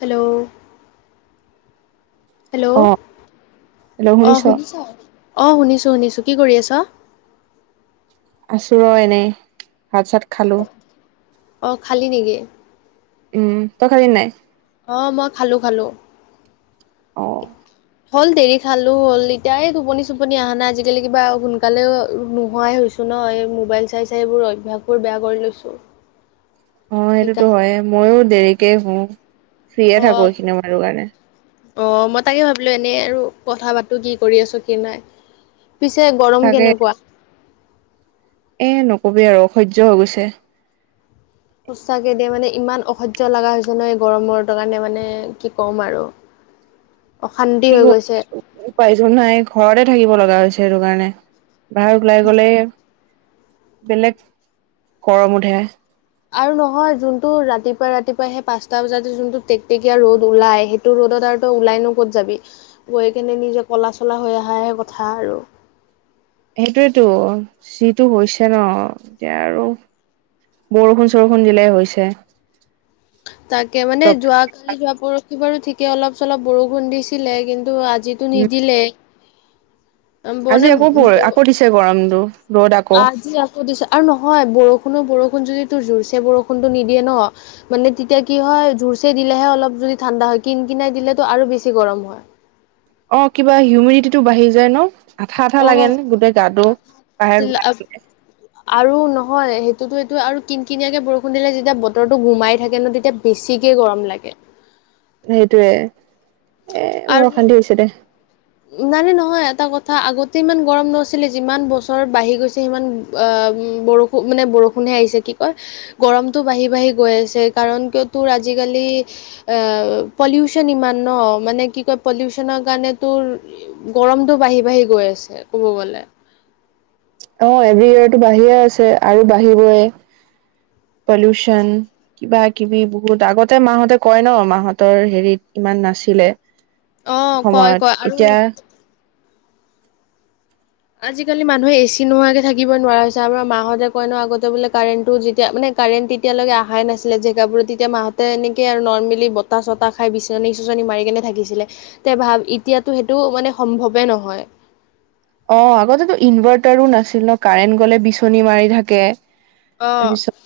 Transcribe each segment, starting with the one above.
Hello? Hello অ অ' শুনিছ? অ' শুনিছোঁ শুনিছোঁ কি কৰি আছ? আছো ৰহ এনেই ভাত চাত খালোঁ। অ', খালী নেকি? উম, তই খালি নাই? অ', মই খালো খালো। অ'। হ'ল দেৰি খালো হ'ল এতিয়া এই টোপনি চোপনি অহা নাই আজিকালি কিবা সোনকালেও নোহোৱাই হৈ হৈছে। নয় মোবাইল চাই চাইবোৰ অভ্যাসবোৰ বেয়া কৰি লৈছো। অ', সেইটোতো সেইকাৰণে হয় ময়ো দেৰিকে হো অ ফ্ৰয়ে থাকো এইখিনি মাৰ কাৰণে। অ', মই তাকে ভাবিলো এনেই আৰু কথা পাতো কি কৰি আছো কি নাই। পিছে গৰম তাকে কেনেকুৱা? এ নকবি আৰু অসহ্য হৈ গৈছে। সোচাকে দিয়া মানে ইমান অসজীয় লগা হৈ হৈছে নয় গৰমৰ কাৰণে মানে কি ক'ম আৰু। অশান্তি হৈ গৈছে। উপাৰজন নাই ঘৰতে থাকিব লগা হৈছে সেইটো কাৰণে বাহিৰ ওলাই গলে বেলেগ গৰম উঠে। আৰু নহয় যোনটো ৰাতিপুৱাই ৰাতিপুৱাই সেই পাঁচটা বজাতে যোনটো টেকটেকীয়া ৰ'দ ওলাই সেই তোৰ ৰ'দত আৰু তো ওলাইনো ক'ত যাবি গৈ কেনে নিজে ক'লা চলা হৈ অহাইাহে কথা আৰু। সেইটোৱেতো যিটো হৈছে ন এতিয়া আৰু বৰষুণ চৰষুণ দিলাই হৈছে। তাকে মানে উম যোৱ কালি যোৱা পৰশি বাৰু ঠিকে অলপ চলপ বৰষুণ দিছিলে। কিন্তু যিটো নিদিলে আজি মানে আকৌ আকৌ দিছে গৰমটো। ৰ'দ আকৌ আজি আকৌ দিছো আৰু নহয় বৰষুণো বৰষুণ যদি তোৰ জুৰছে বৰষুণতটো নিদিয়ে ন। মানে তেতিয়া কি হয় জোৰচ দিলেহে অলপ যদি ঠাণ্ডা হয় কিন কিনাই দিলেতো আৰু বেছি গৰম হয়। অ', কিবা হিউমিডিটিটো বাঢ়ি যায় ন! আঠা আঠা লাগেন গোটেই গাটো বাহিৰত ওলাই অ আহিলে। আৰু নহয় সেইটোতো এইটো আৰু কিন কিনিয়াকে বৰষুণ দিলে যেতিয়া বতৰো ঘোমাই থাকে ন তেতিয়া বেছিকৈ গৰম লাগে। সেইটোয়ে এ বৰ অশান্তি হৈছে দে। ইমানে নহয় এটা কথা আগতে ইমান গৰম নছিলে যিমান বছৰ বাঢ়ি গৈছে সিমান বৰষুণ খুব মানে বৰষুণহে আহিছে কি কয় গৰমতটো বাঢ়ি বাঢ়ি গৈ আছে কাৰণ কিয় তোৰ আজিকালি আউ পলিউচন ইমান ন মানে কি কয় পলিউচনৰ কাৰণে তোৰ গৰমতটো বাঢ়ি বাঢ়ি গৈ আছে ক'ব গ'লে। অ এভৰি ইয়োৰটো বাঢ়িয়ে আছে আৰু বাঢ়িবই পলিউচন। কিবা কিবি বহুত আগতে মাহঁতে কয় ন মাহঁতৰ হেৰিত ইমান নাছিলে। অ কয় সময়ত কয় আৰু এতিয়া আজিকালি মানুহে এ চি নোহোৱাকে থাকিবই নোৱাৰা হৈছে আমাৰ মাহঁতে কয় নহ আগতে বোলে কাৰেণ্টটো যেতিয়া মানে কাৰেণ্ট তেতিয়ালৈকে আহাই নাছিলে জেগাবোৰত তেতিয়া মাহঁতে এনেকে আৰু নৰ্মেলি বতাহ চতাহ খাই বিচনী চিচনী মাৰি কেনে থাকিছিলে তে ভাব এতিয়াতো সেইটো মানে সম্ভৱে নহয়। অ আগতেটো ইনভাৰ্টাৰো নাছিল ন কাৰেণ্ট গলে বিচনী মাৰি থাকে। অ তাৰপিছ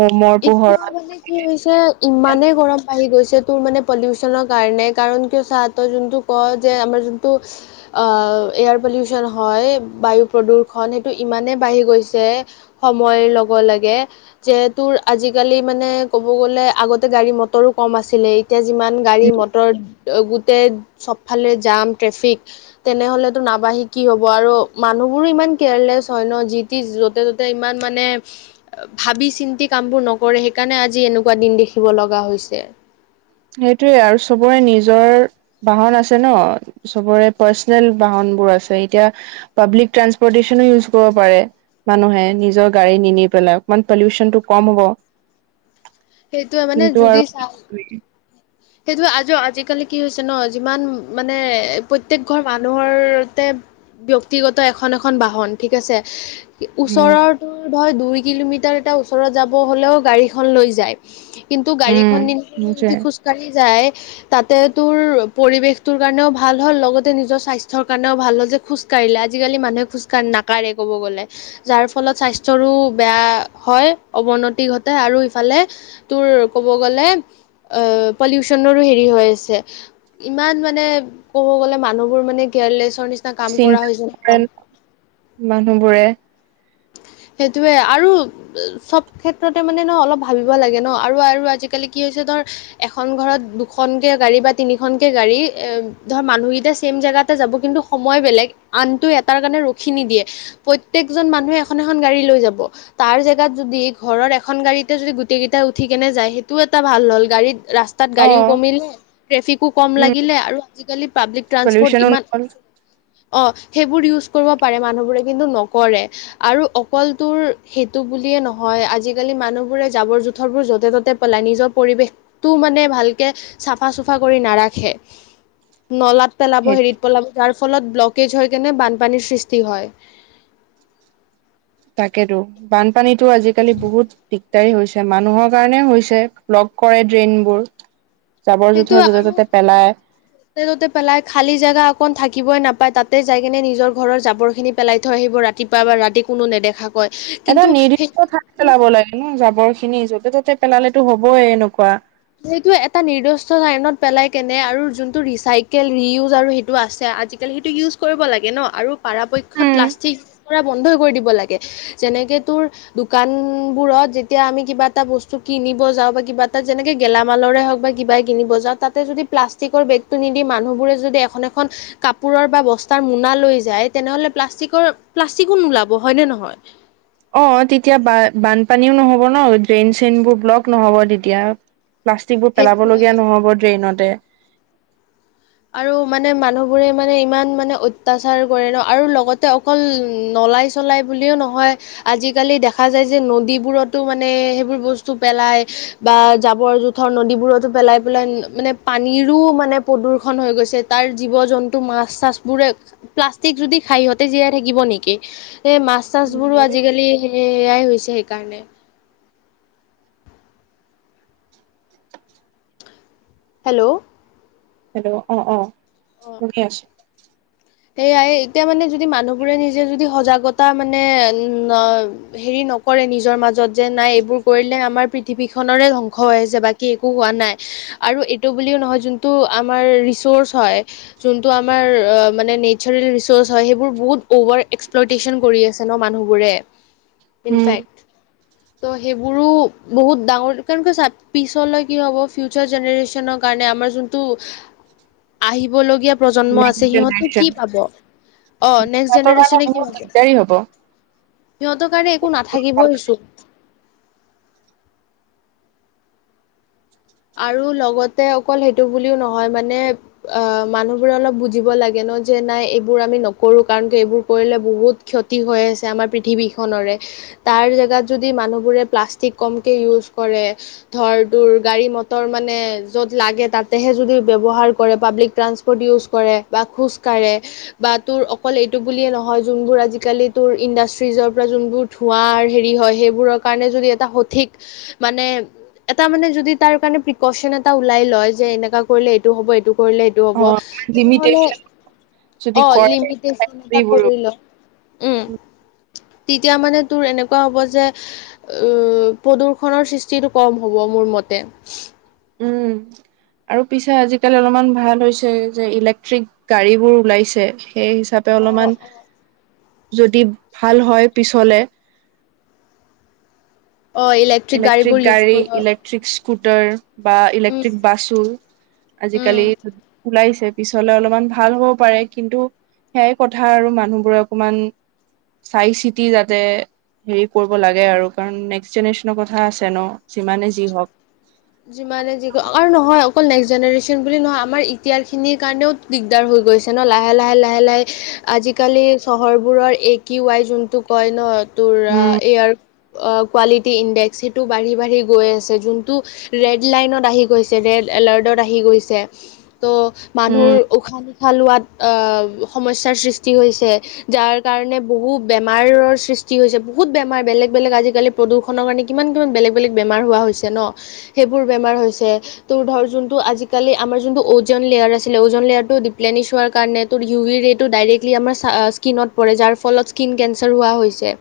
মমৰ এতিয়া পোহৰত। মানে কি হৈছে ইমানেই গৰম বাঢ়ি গৈছে তোৰ মানে পলিউচনৰ কাৰণে কাৰণ কিয় চা তই যোনটো ক যে আমাৰ যোনতটো আ' এয়াৰ পলিউচন হয় বায়ু প্ৰদূৰষণ সেইটো ইমানে বাঢ়ি গৈছে সময়ৰ লগ লাগে যে তোৰ আজিকালি মানে ক'ব গ'লে আগতে গাড়ী মটৰো কম আছিলেই এতিয়া যিমান গাড়ী মটৰ গোটেই চবফালে জাম ট্ৰেফিক তেনেহলেটো নাবাঢ়ি কি হ'ব আৰু মানুহবোৰ ইমান কেয়াৰলেছ হয় ন যি তি যতে ততে ইমান মানে ভাবি চিন্তি কামবোৰ নকৰে সেইকাৰণে আজি এনেকুৱা দিন দেখিব লগা হৈছে। সেইটোৱে আৰু চবৰে নিজৰ বাহন আছে ন চবৰে পাৰ্চনেল বাহন বোৰ আছে এতিয়া পাব্লিক ট্ৰানসপৰ্টেশচনো ইউজ কৰিব পাৰে মানুহে নিজৰ গাড়ী নিনি পেলাই অকমান পলিউচনটো ক'ম হ'ব। সেইটোয়ে মানে কিন্তু যুদি আৰু চা সেইটোয়ে আজ আজিকালি কি হৈছে ন যিমান মানে প্ৰত্যেক ঘৰ মানুহৰ তে ব্যক্তিগত এখন এখন বাহন ঠিক আছে উম ওচৰৰ টোৰ ধৰ দুই কিলোমিটাৰ এটা ওচৰত যাব হ'লেও গাড়ীখন লৈ যায় কিন্তু গাড়ীখন নি উম [unintelligible] সেইটোৱে যদি খোজকাঢ়ি যায় তাতে তোৰ পৰিৱেশ তোৰ কাৰণেও ভাল হ'ল লগতে নিজৰ স্বাস্থ্যৰ কাৰণেও ভাল হল যে খোজকাঢ়িলে আজিকালি মানুহে খোজকাঢ় নাকঢ়ে ক'ব গ'লে। যাৰ ফলত স্বাস্থ্যৰো বেয়া হয় অৱনতি ঘটে আৰু ইফালে তোৰ ক'ব গ'লে অ পলিউচনৰো হেৰি হৈ আছে ইমান মানে ক'ব গ'লে মানুহবোৰ মানে কেয়াৰলেছ চিন তেন মানুহবোৰে সেইটোয়ে আৰু চব ক্ষেত্ৰতে মানে ন অলপ ভাবিব লাগে ন আৰু আৰু আজিকালি কি হৈছে ধৰ এখন ঘৰত দুখনকে গাড়ী বা তিনিখনকে গাড়ী এ ধৰ মানুহকেইটা চছেম জেগাতে যাব কিন্তু সময় বেলেগ আনটো এটাৰ কাৰণে ৰখি নিদিয়ে প্ৰত্যেকজন মানুহে এখন এখন গাড়ী লৈ যাব। তাৰ জেগাত যদি ঘৰৰ এখন গাড়ীতে যদি গোটেই কেইটাই উঠি কেনে যায় সেইটোও এটা ভাল হ'ল গাড়ীত ৰাস তাত অ গাড়ীও কমিল ট্ৰেফিকো কম উম লাগিলে আৰু আজিকালি পাব্লিক ট্ৰানসপৰ্ট পলিউচনো ইমান নহল অ সেইবোৰ ইউজ কৰিব পাৰে মানুহবোৰে কিন্তু নকৰে। আৰু অকলটোৰ সেইটো বুলিয়েই নহয় আজিকালি মানুহবোৰে জাবৰ জোথৰবোৰ য'তে ত'তে পেলাই নিজৰ পৰিৱেশটো মানে ভালকে চাফা চুফা কৰি নাৰাখে। নলাত পেলাব সেই হেৰিত পলাব যাৰ ফলত ব্লকেজ হৈ কেনে বানপানীৰ সৃষ্টি হয়। তাকেটো বানপানীতো আজিকালি বহুত দিগদাৰি হৈছে মানুহৰ কাৰণে হৈছে ব্লক কৰে ড্ৰেইনবোৰ। জাবৰ জোথৰ সেইটোয়ে য'তে আৰু ত'তে পেলাই তে ত'তে পেলাই খালী জেগা অকণ থাকিবই নাপায় তাতে যাই কিনে নিজৰ ঘৰৰ জাবৰ খিনি পেলাই থৈ আহিব ৰাত তিপা বা ৰাতি কোনো নেদেখা কৈ। এটা নিৰ্দিষ্ট ঠাইত পেলাব লাগে ন, জাবৰ খিনি য'তে ত'তে পেলালেতো হ'বইে এনেকুৱা। সেইটো এটা নিৰ্দিষ্ট লাইনত পেলাই কেনে আৰু যোনটো ৰিচাইকেল ৰিউজ আৰু সেইটো আছে আজাল- তেতিয়াহ'লে সেইটো ইউজ কৰিব লাগে ন, আৰু পৰাপক্ষত প্লাষ্টিক ইউজ কৰা বন্ধই কৰি দিব লাগে। যেনেকৈ তোৰ, দোকান বোৰত যেতিয়া আমি কিবা এটা বস্তু কিনিব যাওঁ বা কিবা এটা যেনেকে গেলামালৰে হওঁক বা কিবাই কিনিব যাওঁ, তাতে যদি প্লাষ্টিকৰ বেগটো নিদি মানুহবোৰে যদি এখন এখন- কাপোৰৰ বা বস্তাৰ মোনা লৈ যায়, তেনেহ'লে প্লাষ্টিকৰ প্লাষ্টিকো নোলাব হয়নে নহয়? অ', তেতিয়া ব বানপানীও নহ'ব ন। ড্ৰেইন চেইনবোৰ ব্লক নহ'ব তেতিয়া। প্লাষ্টিকবোৰ সেইটোৱে পেলাবলগীয়া নহ'ব ড্ৰেইনতে। আৰু মানে মানুহবোৰে মানে ইমান মানে অত্যাচাৰ কৰে ন আৰু লগতে- অকল নলাই চলাই বুলিও নহয়, আজিকালি দেখা যায় যে, নদীবোৰতো মানে সেইবোৰ বস্তু পেলাই। বা জাবৰ-জোথৰ নদীবোৰতো পেলাই পেলাই মানে পানীৰো মানে প্ৰদূষণ- হৈ গৈছে, তাৰ জীৱ-জন্তু মাছ চাছবোৰে, প্লাষ্টিক যদি খাই, সিহঁতে জীয়াই থাকিব নেকি? এ মাছ- চাছ বোৰো আজিকালি সেয়াই হৈছে সেইকাৰণে, হেল্ল' হেল্ল' অ', অ', শুনি আছোঁ। সেয়াই, এতিয়া মানে যদি মানুহবোৰে নিজে যদি সজাগতা মানে উম্। হেৰি নকৰে, নিজৰ মাজত যে নাই, এইবোৰ কৰিলে আমাৰ পৃথিৱীখনৰে ধ্বংস হৈ আহিছে। বাকী একো হোৱা নাই। আৰু এইটো বুলিও নহয়, যোনটো আমাৰ ৰিচাৰ্চ হয়, যোনটো আমাৰ- মানে নেচাৰেল ৰিচ'ৰ্চ হয়, সেইবোৰ বহুত অভাৰ এক্সপ্লটেচন কৰি আছে ন মানুহবোৰে উম ইনফেক্ট। ত' সেইবোৰো বহুত ডাঙৰ, কাৰণ পিছলে কি হ'ব ফিউচাৰ জেনেৰেচনক- কাৰণে আমাৰ যোনটো আহিবলগীয়া প্ৰজন্ম নেক্স আছে, সিহঁতে - জেনেৰেচন কি পাব। অ', নেক্স সিহঁতৰ কাৰণে জেনেৰেচনে কি বহুত পাব। দিগদাৰী হ'ব সিহঁতৰ কাৰণে একো নাথাকিবইচোন। আৰু লগতে অকল সেইটো বুলিও নহয় মানে। অ', মানুহবোৰে অলপ বুজিব লাগে ন যে নাই এইবোৰ আমি নকৰোঁ। কাৰণ এইবোৰ কৰিলে বহুত- ক্ষতি হৈ আছে, আমাৰ পৃথিৱীখনৰে। তাৰ জেগাতে, যদি মানুহবোৰে প্লাষ্টিক কমকে ইউজ কৰে ধৰ, তৰ গাড়ী ম- ৰ মানে য'ত লাগে, তাতেহে যদি ব্যৱহাৰ কৰে। পাব্লিক ট্ৰানসপৰ্ট ইউজ কৰে। বা খোজ কাঢ়ে। বা তোৰ অকল এইটো বুলিয়ে নহয়, যোনবোৰ আজিকালি তোৰ ইণ্ডাষ্ট্ৰিজৰ পৰা যোনবোৰ- ধোঁৱাৰ হেৰি হয়, সেইবোৰৰ কাৰণে যদি এটা সঠিক- মানে, এটা মানে যদি তাৰ কাৰণে- প্ৰিকচন এটা ওলাই লয়, যে এনেকা কৰিলে এইটো হ'ব। এইটো কৰিলে- এইটো হ'ব, অ তেনেহলে লিমিটেচন যদি অ', কৰে লিমিটেচন এটা ফেক্টৰীবোৰো কৰি ল। উম্, তেতিয়া মানে তোৰ এনেকুৱা হ'ব যে। উম্, প্ৰদূ্ষনৰ সৃষ্টিটো কম হ'ব মোৰ মতে। উম্, আৰু পিছে আজিকালি অলপমান ভাল হৈছে যে ইলেক্ট্ৰিক- গাড়ী বোৰ ওলাইছে, সেই হিচাপ- ত, অ অ অলপমান যদি ভাল হয় পিছলে। অ', ইলেক্ট্ৰনিক। ইলেক্ট্ৰিক গাড়ী, ইলাক- ই্লেকট্ৰিক স্কুটাৰ বা উম ইলেক্ট্ৰিক বাছো, উম আজিকালি- ওলাইছে, পিছলে অলপমান ভাল হ'ব পাৰে কিন্তু। সেইয়াই কথা আৰু মানুহবোৰে অকমান। চাই চিতি যাতে হেৰি কৰিব লাগে আৰু কাৰণ নেক্স জেনেৰেচন- ন' কথা আছে ন' যিমানে যি হওক। যিমানে যি আৰু নহয় অকল নেক্স জেনেৰেশ্যন বুলি নহয় আমাৰ এতিয়াৰ খিনিৰ কাৰণেও দিগদাৰ হৈ গৈছে ন' লাহে - লাহে - লাহে - লাহে আজিকালি চহৰবোৰৰ এক কি ৱায় যোনটো কয় ন' তোৰ উম এয়াৰ কোৱালিটি ইণ্ডেক্স সেইটো বাঢ়ি বাঢ়ি গৈ আছে যোনটো ৰেড লাইনত আহি গৈছে, ৰেড এলাৰ্টত আহি গৈছে। ত' উম মানুহৰ উশাহ নিশাহ লোৱাত আ, সমস্যাৰ সৃষ্টি হৈছে। যাৰ কাৰণে বহু বেমাৰৰ সৃষ্টি হৈছে, বহুত বেমাৰ, বেলেগ, বেলেগ আজিকালি প্ৰদূষণৰ কাৰণে কিমান কিমান বেলেগ বেলেগ বেমাৰ হোৱা হৈছে ন, সেইবোৰ বেমাৰ হৈছে তোৰ ধৰ যোনটো আজিকালি আমাৰ যোনটো ওজন লেয়াৰ আছিলে, ওজন লেয়াৰ টো দিপ্লেনিছ হোৱাৰ কাৰণে তোৰ ইউ ভি ৰেটো ডাইৰেক্টলি আমাৰ স্কীনত পৰে যাৰ ফলত স্কীন কেঞ্চাৰ হোৱা হৈছে।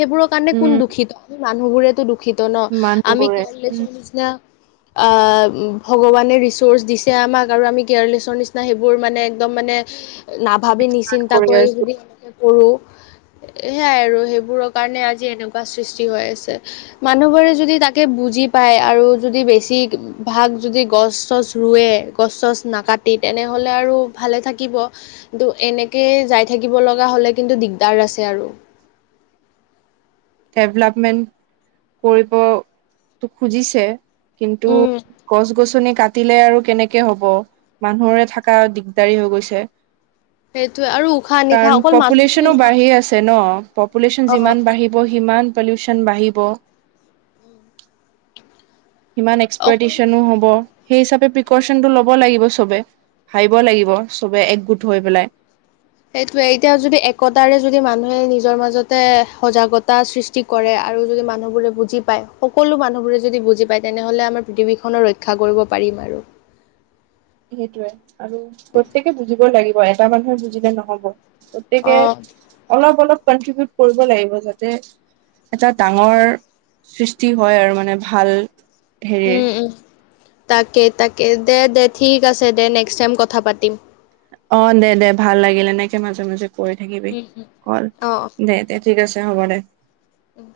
সেইবোৰৰ কাৰণে উম কোন দুখিত, আমি মানুহবোৰেতো দুখিত ন', আমি মানুহবোৰে উম, কেৰলেছৰ নিচিনা আ, ভগৱানে ৰিচ'ৰ্চ দিছে আমাক আৰু আমি কেয়াৰলেছৰ নিচিনা সেইবোৰ মানে একদম মানে নাভাবি নিচিন্তা কৰি যদি এনেকে কৰো হেয়াই আৰু হেইবোৰৰ কাৰণে আজি এনেকুৱা সৃষ্টি হৈ আছে। মানুহবোৰে যদি তাকে বুজি পায় আৰু যদি বেছিভাগ যদি গছ চছ ৰুৱে, গছ চছ নাকাটি তেনেহ'লে আৰু ভালে থাকিব, কিন্তু, এনেকে যাই থাকিব লগা হ'লে কিন্তু দিগদাৰ আছে আৰু ডেভলপমেণ্ট কৰিবো খুজিছে, কিন্তু উম, গছ গছনি কাটিলে আৰু কেনেকে হব। মানুহৰে থকা দিগদাৰী হৈ গৈছে। সেইটোৱে আৰু উশাহ নিশাহ কাৰণ অকল মানুহ বুলি পপুলেশচনো নহয় বাঢ়ি আছে ন', পপুলেশ্যন অ', যিমান বাঢ়ি সিমান পলিউচন বাঢ়িব। সিমান অকল এক্সপাৰটেশ্যনো হ'ব। সেই হিচাপে প্ৰিকচনটো ল'ব লাগিব চবে, ভাবিব লাগিব চবে একগোট হৈ পেলাই। সেইটোৱেই এতিয়া যদি একতাৰে যদি মানুহে নিজৰ মাজতে সজাগতা সৃষ্টি কৰে আৰু যদি মানুহবোৰে বুজি পায়, সকলো মানুহবোৰে যদি বুজি পায় তেনেহ'লে আমাৰ পৃথিৱীখনৰ ৰক্ষ ৰক্ষা কৰিব পাৰিম আৰু। সেইটোয়ে আৰু প্ৰত্যকে বুজিবই লাগিব এটা মানুহে বুজিলে নহব। অ গতিকে, অলপ অলপ কনট্ৰিবউট কৰিব লাগিব যাতে এটা ডাঙৰ সৃষ্টি হয় আৰু মানে ভাল হেৰিৰ উম তাকে, তাকে দে, দে ঠিক আছে দে নেক্সট টাইম কথা পাতিম। অ', দে, দে ভাল লাগিলে এনেকে মাজে, মাজে কৰি থাকিবি উম, উম, কল দে, দে ঠিক আছে হ'ব দে। উম,